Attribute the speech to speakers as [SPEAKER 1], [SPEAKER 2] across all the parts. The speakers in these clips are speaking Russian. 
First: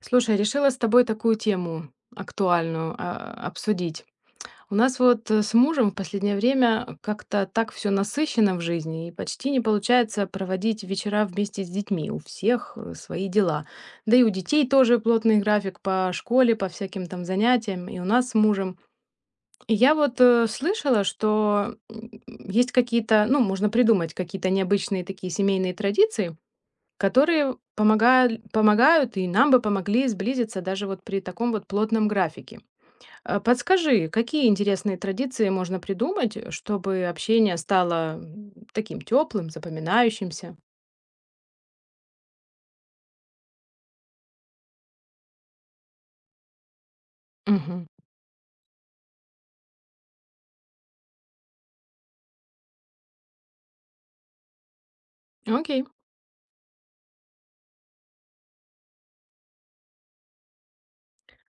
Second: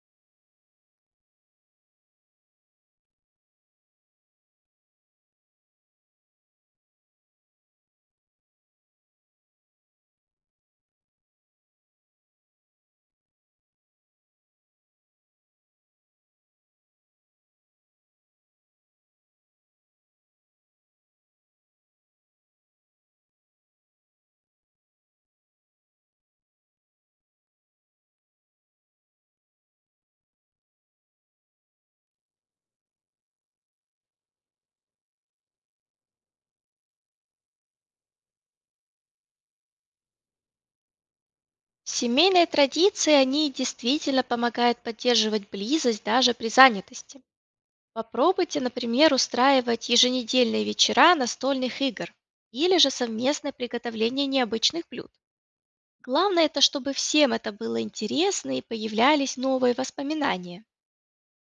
[SPEAKER 1] Слушай, решила с тобой такую тему актуальную обсудить. У нас вот с мужем в последнее время как-то так все насыщено в жизни, и почти не получается проводить вечера вместе с детьми. У всех свои дела. Да и у детей тоже плотный график по школе, по всяким там занятиям, и у нас с мужем. И я вот слышала, что есть какие-то, ну, можно придумать какие-то необычные такие семейные традиции, которые помогают и нам бы помогли сблизиться даже вот при таком вот плотном графике. Подскажи, какие интересные традиции можно придумать, чтобы общение стало таким теплым, запоминающимся?
[SPEAKER 2] Семейные традиции, они действительно помогают поддерживать близость даже при занятости.
[SPEAKER 1] Мгм.
[SPEAKER 2] Попробуйте, например, устраивать еженедельные вечера настольных игр или же совместное приготовление необычных блюд.
[SPEAKER 1] Окей.
[SPEAKER 2] Главное это, чтобы всем это было интересно и появлялись новые воспоминания.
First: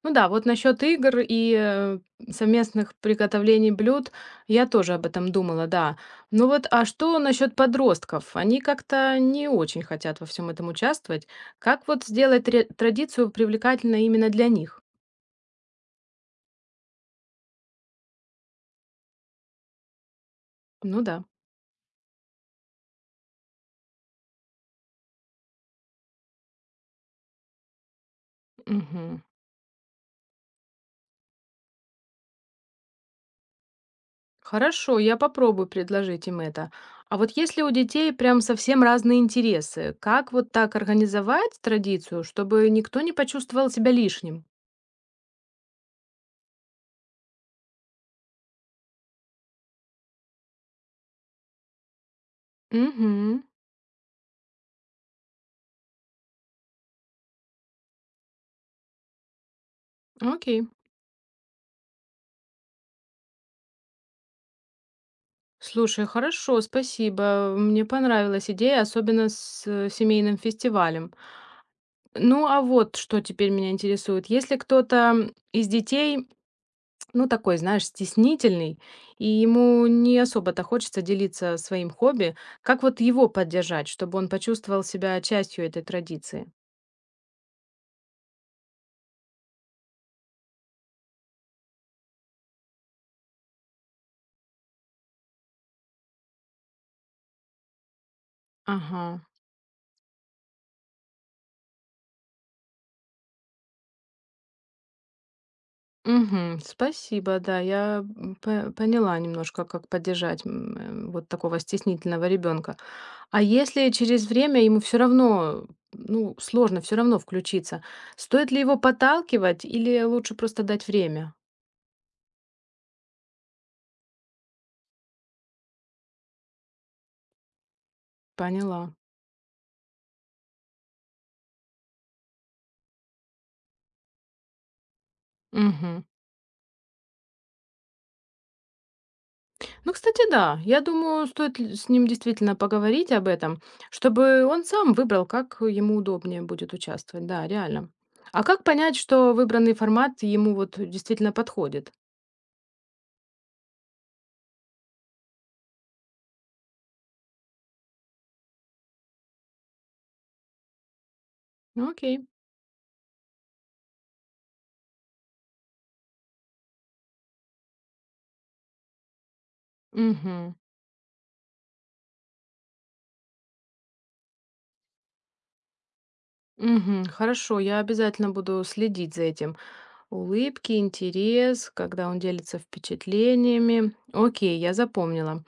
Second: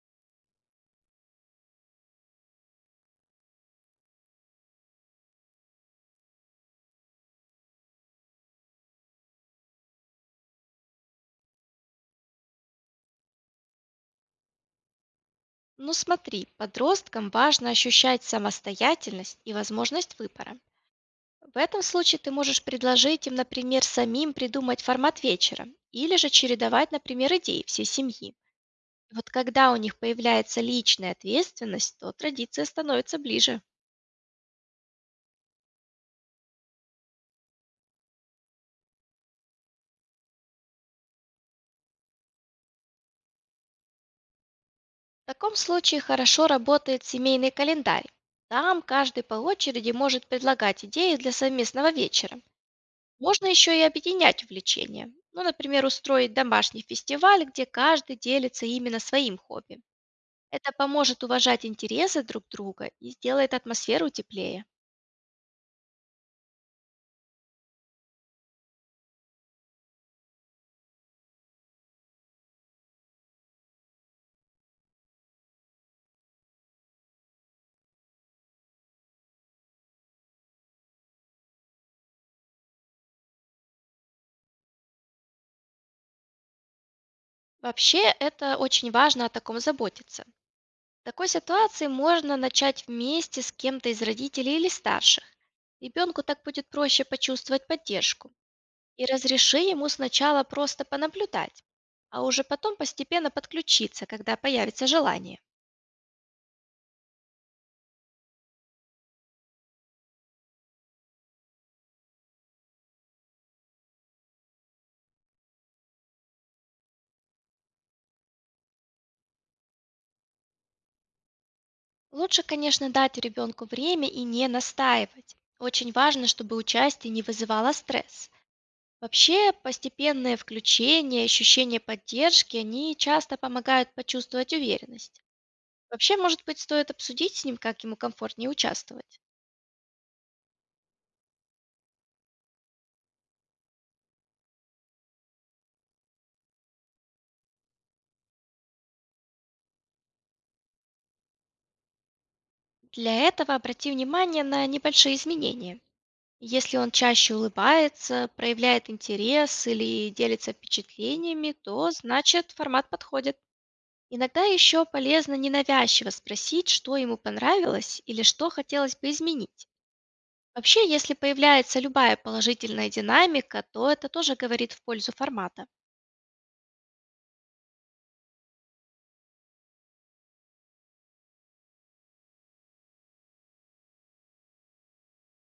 [SPEAKER 1] Ну да, вот насчет игр и совместных приготовлений блюд я тоже об этом думала, да. Ну вот, а что насчет подростков? Они как-то не очень хотят во всем этом участвовать. Как вот сделать традицию привлекательной именно для них?
[SPEAKER 2] Ну смотри, подросткам важно ощущать самостоятельность и возможность выбора.
[SPEAKER 1] Ну да.
[SPEAKER 2] В этом случае ты можешь предложить им, например, самим придумать формат вечера или же чередовать, например, идеи всей семьи. И
[SPEAKER 1] Мгм.
[SPEAKER 2] вот когда у них появляется личная ответственность, то традиция становится ближе.
[SPEAKER 1] Хорошо, я попробую предложить им это. А вот если у детей прям совсем разные интересы, как вот так организовать традицию, чтобы никто не почувствовал себя лишним?
[SPEAKER 2] В таком случае хорошо работает семейный календарь. Там каждый по очереди может предлагать идеи для совместного вечера.
[SPEAKER 1] Угу.
[SPEAKER 2] Можно еще и объединять увлечения. Ну, например, устроить домашний фестиваль, где каждый делится именно своим хобби.
[SPEAKER 1] Окей.
[SPEAKER 2] Это поможет уважать интересы друг друга и сделает атмосферу теплее.
[SPEAKER 1] Слушай, хорошо, спасибо. Мне понравилась идея, особенно с семейным фестивалем. Ну а вот что теперь меня интересует. Если кто-то из детей, ну, такой, знаешь, стеснительный, и ему не особо-то хочется делиться своим хобби. Как вот его поддержать, чтобы он почувствовал себя частью этой традиции?
[SPEAKER 2] Вообще, это очень важно о таком заботиться. В такой ситуации можно начать вместе с кем-то из родителей или старших. Ребенку так будет проще почувствовать поддержку.
[SPEAKER 1] Ага.
[SPEAKER 2] И разреши ему сначала просто понаблюдать, а уже потом постепенно подключиться, когда появится желание.
[SPEAKER 1] Мгм. Спасибо, да, я поняла немножко, как поддержать вот такого стеснительного ребенка. А если через время ему все равно, ну, сложно все равно включиться, стоит ли его подталкивать или лучше просто дать время?
[SPEAKER 2] Лучше, конечно, дать ребенку время и не настаивать. Очень важно, чтобы участие не вызывало стресс.
[SPEAKER 1] Поняла.
[SPEAKER 2] Вообще, постепенное включение, ощущение поддержки, они часто помогают почувствовать уверенность.
[SPEAKER 1] Мгм.
[SPEAKER 2] Вообще, может быть, стоит обсудить с ним, как ему комфортнее участвовать.
[SPEAKER 1] Ну, кстати, да. Я думаю, стоит с ним действительно поговорить об этом, чтобы он сам выбрал, как ему удобнее будет участвовать. Да, реально. А как понять, что выбранный формат ему вот действительно подходит?
[SPEAKER 2] Для этого обрати внимание на небольшие изменения. Если он чаще улыбается, проявляет интерес или делится впечатлениями,
[SPEAKER 1] Ну,
[SPEAKER 2] то
[SPEAKER 1] окей.
[SPEAKER 2] значит формат подходит. Иногда еще полезно ненавязчиво спросить, что ему понравилось или что хотелось бы изменить.
[SPEAKER 1] Угу.
[SPEAKER 2] Вообще, если появляется любая положительная динамика, то это тоже говорит в пользу формата.
[SPEAKER 1] Угу. Хорошо, я обязательно буду следить за этим. Улыбки, интерес, когда он делится впечатлениями. Окей, я запомнила.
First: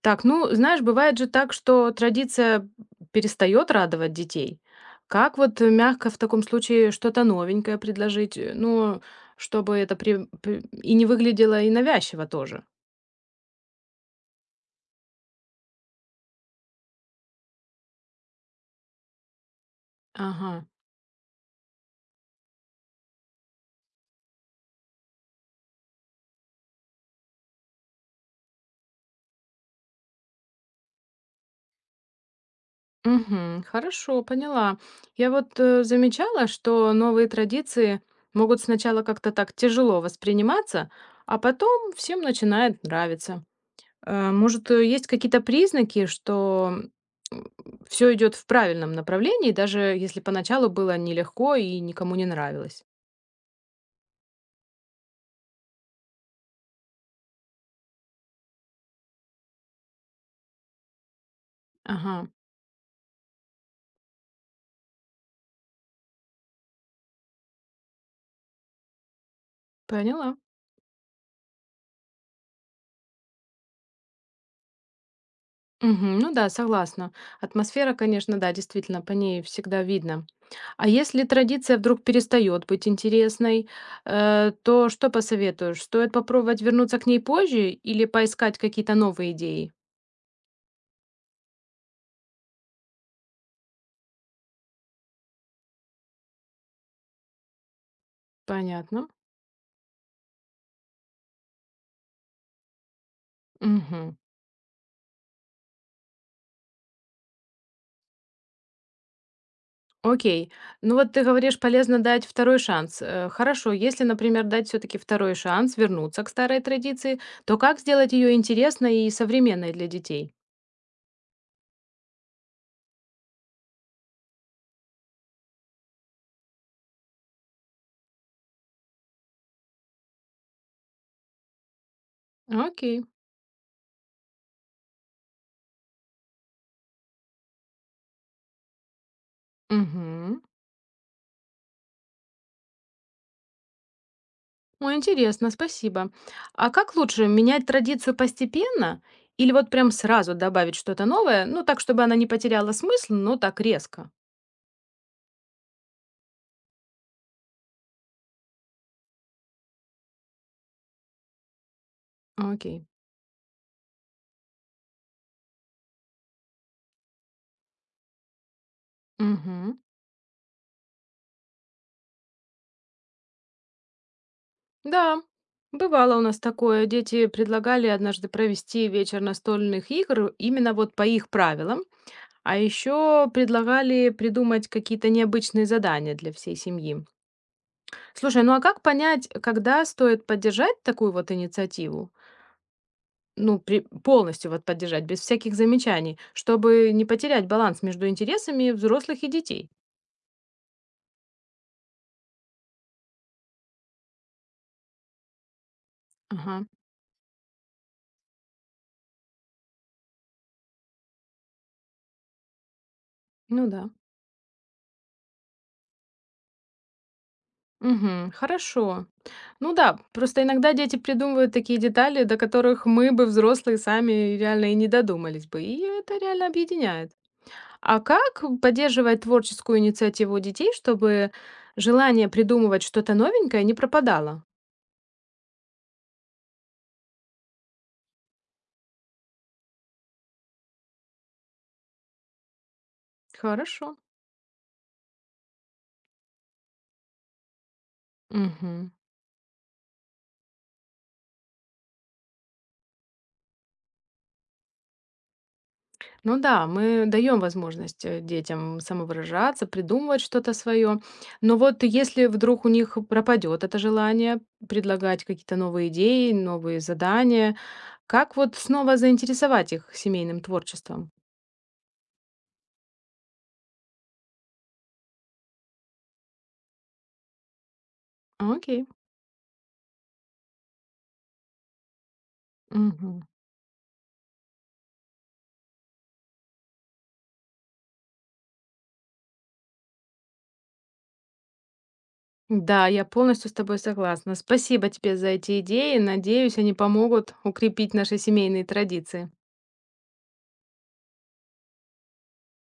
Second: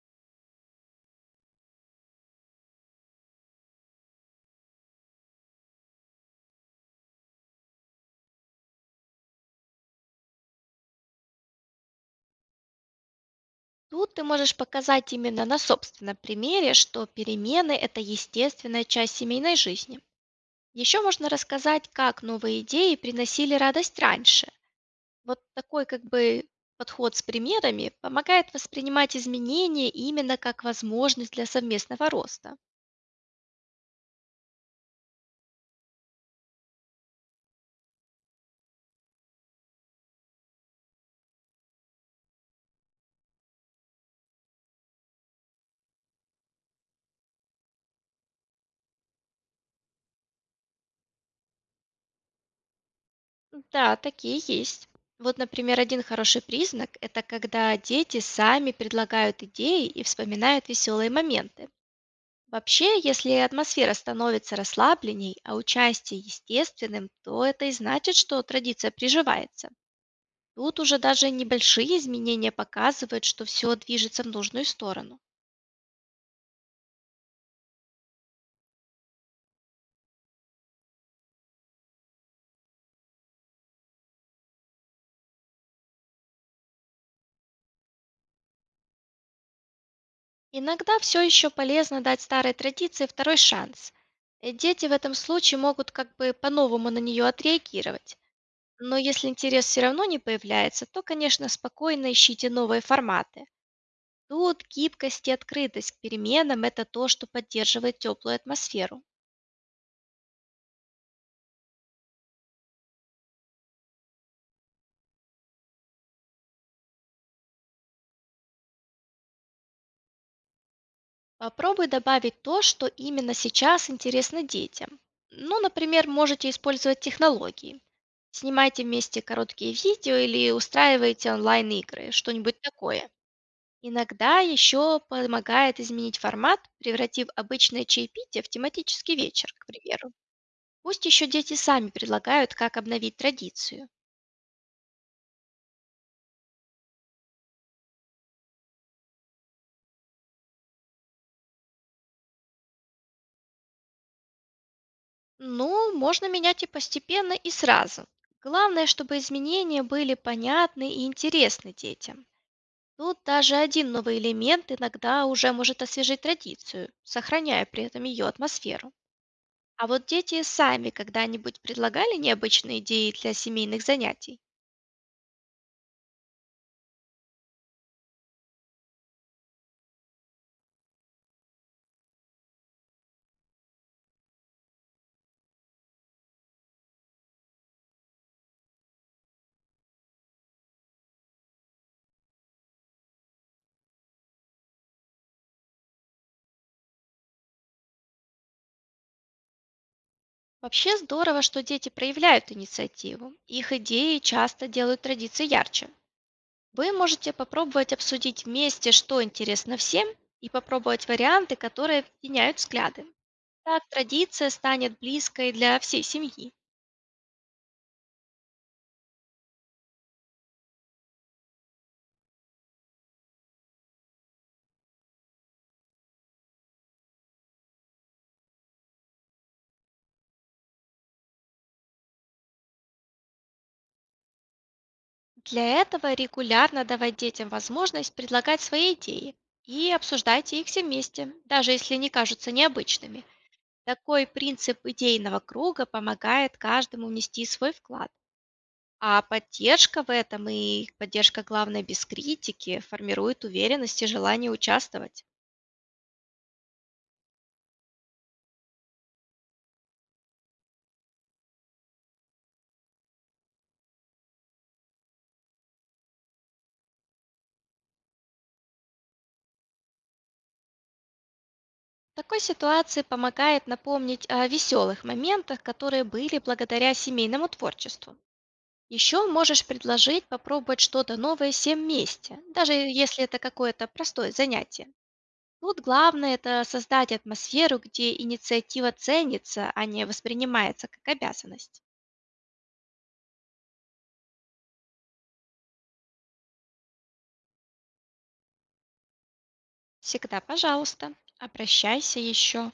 [SPEAKER 1] Так, ну, знаешь, бывает же так, что традиция перестает радовать детей. Как вот мягко в таком случае что-то новенькое предложить, ну, чтобы это и не выглядело и навязчиво тоже.
[SPEAKER 2] Тут ты можешь показать именно на собственном примере, что перемены– это естественная часть семейной жизни.
[SPEAKER 1] Ага.
[SPEAKER 2] Еще можно рассказать, как новые идеи приносили радость раньше. Вот такой как бы подход с примерами помогает воспринимать изменения именно как возможность для совместного роста.
[SPEAKER 1] Мгм. Хорошо, поняла. Я вот замечала, что новые традиции могут сначала как-то так тяжело восприниматься, а потом всем начинает нравиться. Может, есть какие-то признаки, что все идет в правильном направлении, даже если поначалу было нелегко и никому не нравилось?
[SPEAKER 2] Да, такие есть. Вот, например, один хороший признак– это когда дети сами предлагают идеи и вспоминают веселые моменты.
[SPEAKER 1] Ага,
[SPEAKER 2] Вообще, если атмосфера становится расслабленней, а участие естественным, то это и значит, что традиция приживается.
[SPEAKER 1] поняла.
[SPEAKER 2] Тут уже даже небольшие изменения показывают, что все движется в нужную сторону.
[SPEAKER 1] Мгм. Ну да, согласна. Атмосфера, конечно, да, действительно, по ней всегда видно. А если традиция вдруг перестает быть интересной, то что посоветуешь? Стоит попробовать вернуться к ней позже или поискать какие-то новые идеи?
[SPEAKER 2] Иногда все еще полезно дать старой традиции второй шанс. Дети в этом случае могут как бы по-новому на нее отреагировать. Но
[SPEAKER 1] Понятно.
[SPEAKER 2] если интерес все равно не появляется, то, конечно, спокойно ищите новые форматы.
[SPEAKER 1] Мгм.
[SPEAKER 2] Тут гибкость и открытость к переменам– это то, что поддерживает теплую атмосферу.
[SPEAKER 1] Окей. Ну вот ты говоришь, полезно дать второй шанс. Хорошо, если, например, дать все-таки второй шанс вернуться к старой традиции, то как сделать ее интересной и современной для детей?
[SPEAKER 2] Попробуй добавить то, что именно сейчас интересно детям. Ну, например, можете использовать технологии. Снимайте вместе короткие видео или устраивайте онлайн-игры, что-нибудь
[SPEAKER 1] Окей.
[SPEAKER 2] такое. Иногда еще помогает изменить формат, превратив обычное чаепитие в тематический вечер, к примеру.
[SPEAKER 1] Угу.
[SPEAKER 2] Пусть еще дети сами предлагают, как обновить традицию.
[SPEAKER 1] О, интересно, спасибо. А как лучше менять традицию постепенно или вот прям сразу добавить что-то новое, ну так, чтобы она не потеряла смысл, но так резко?
[SPEAKER 2] Ну, можно менять и постепенно, и сразу. Главное, чтобы изменения были понятны и интересны детям.
[SPEAKER 1] Окей.
[SPEAKER 2] Тут даже один новый элемент иногда уже может освежить традицию, сохраняя при этом ее атмосферу.
[SPEAKER 1] Угу.
[SPEAKER 2] А вот дети сами когда-нибудь предлагали необычные идеи для семейных занятий?
[SPEAKER 1] Да, бывало у нас такое. Дети предлагали однажды провести вечер настольных игр именно вот по их правилам, а еще предлагали придумать какие-то необычные задания для всей семьи. Слушай, ну а как понять, когда стоит поддержать такую вот инициативу? Ну, полностью вот поддержать, без всяких замечаний, чтобы не потерять баланс между интересами взрослых и детей.
[SPEAKER 2] Вообще здорово, что дети проявляют инициативу. Их идеи часто делают традиции ярче.
[SPEAKER 1] Ага,
[SPEAKER 2] Вы можете попробовать обсудить вместе, что интересно всем, и попробовать варианты, которые объединяют взгляды.
[SPEAKER 1] ну
[SPEAKER 2] Так
[SPEAKER 1] да.
[SPEAKER 2] традиция станет близкой для всей семьи.
[SPEAKER 1] Мгм. Хорошо. Ну да, просто иногда дети придумывают такие детали, до которых мы бы, взрослые, сами реально и не додумались бы. И это реально объединяет. А как поддерживать творческую инициативу у детей, чтобы желание придумывать что-то новенькое не пропадало?
[SPEAKER 2] Для этого регулярно давать детям возможность предлагать свои идеи и обсуждайте их все вместе, даже если они кажутся необычными.
[SPEAKER 1] Хорошо.
[SPEAKER 2] Такой принцип идейного круга помогает каждому внести свой вклад.
[SPEAKER 1] Мгм.
[SPEAKER 2] А поддержка в этом и поддержка, главное, без критики, формирует уверенность и желание участвовать.
[SPEAKER 1] Ну да, мы даем возможность детям самовыражаться, придумывать что-то свое. Но вот если вдруг у них пропадет это желание предлагать какие-то новые идеи, новые задания, как вот снова заинтересовать их семейным творчеством?
[SPEAKER 2] В такой ситуации помогает напомнить о веселых моментах, которые были благодаря семейному творчеству.
[SPEAKER 1] Окей.
[SPEAKER 2] Еще можешь предложить попробовать что-то новое всем вместе, даже
[SPEAKER 1] Мгм.
[SPEAKER 2] если это какое-то простое занятие. Тут главное это создать атмосферу, где инициатива ценится, а не воспринимается как обязанность.
[SPEAKER 1] Да, я полностью с тобой согласна. Спасибо тебе за эти идеи. Надеюсь, они помогут укрепить наши семейные традиции.
[SPEAKER 2] Всегда, пожалуйста, обращайся еще.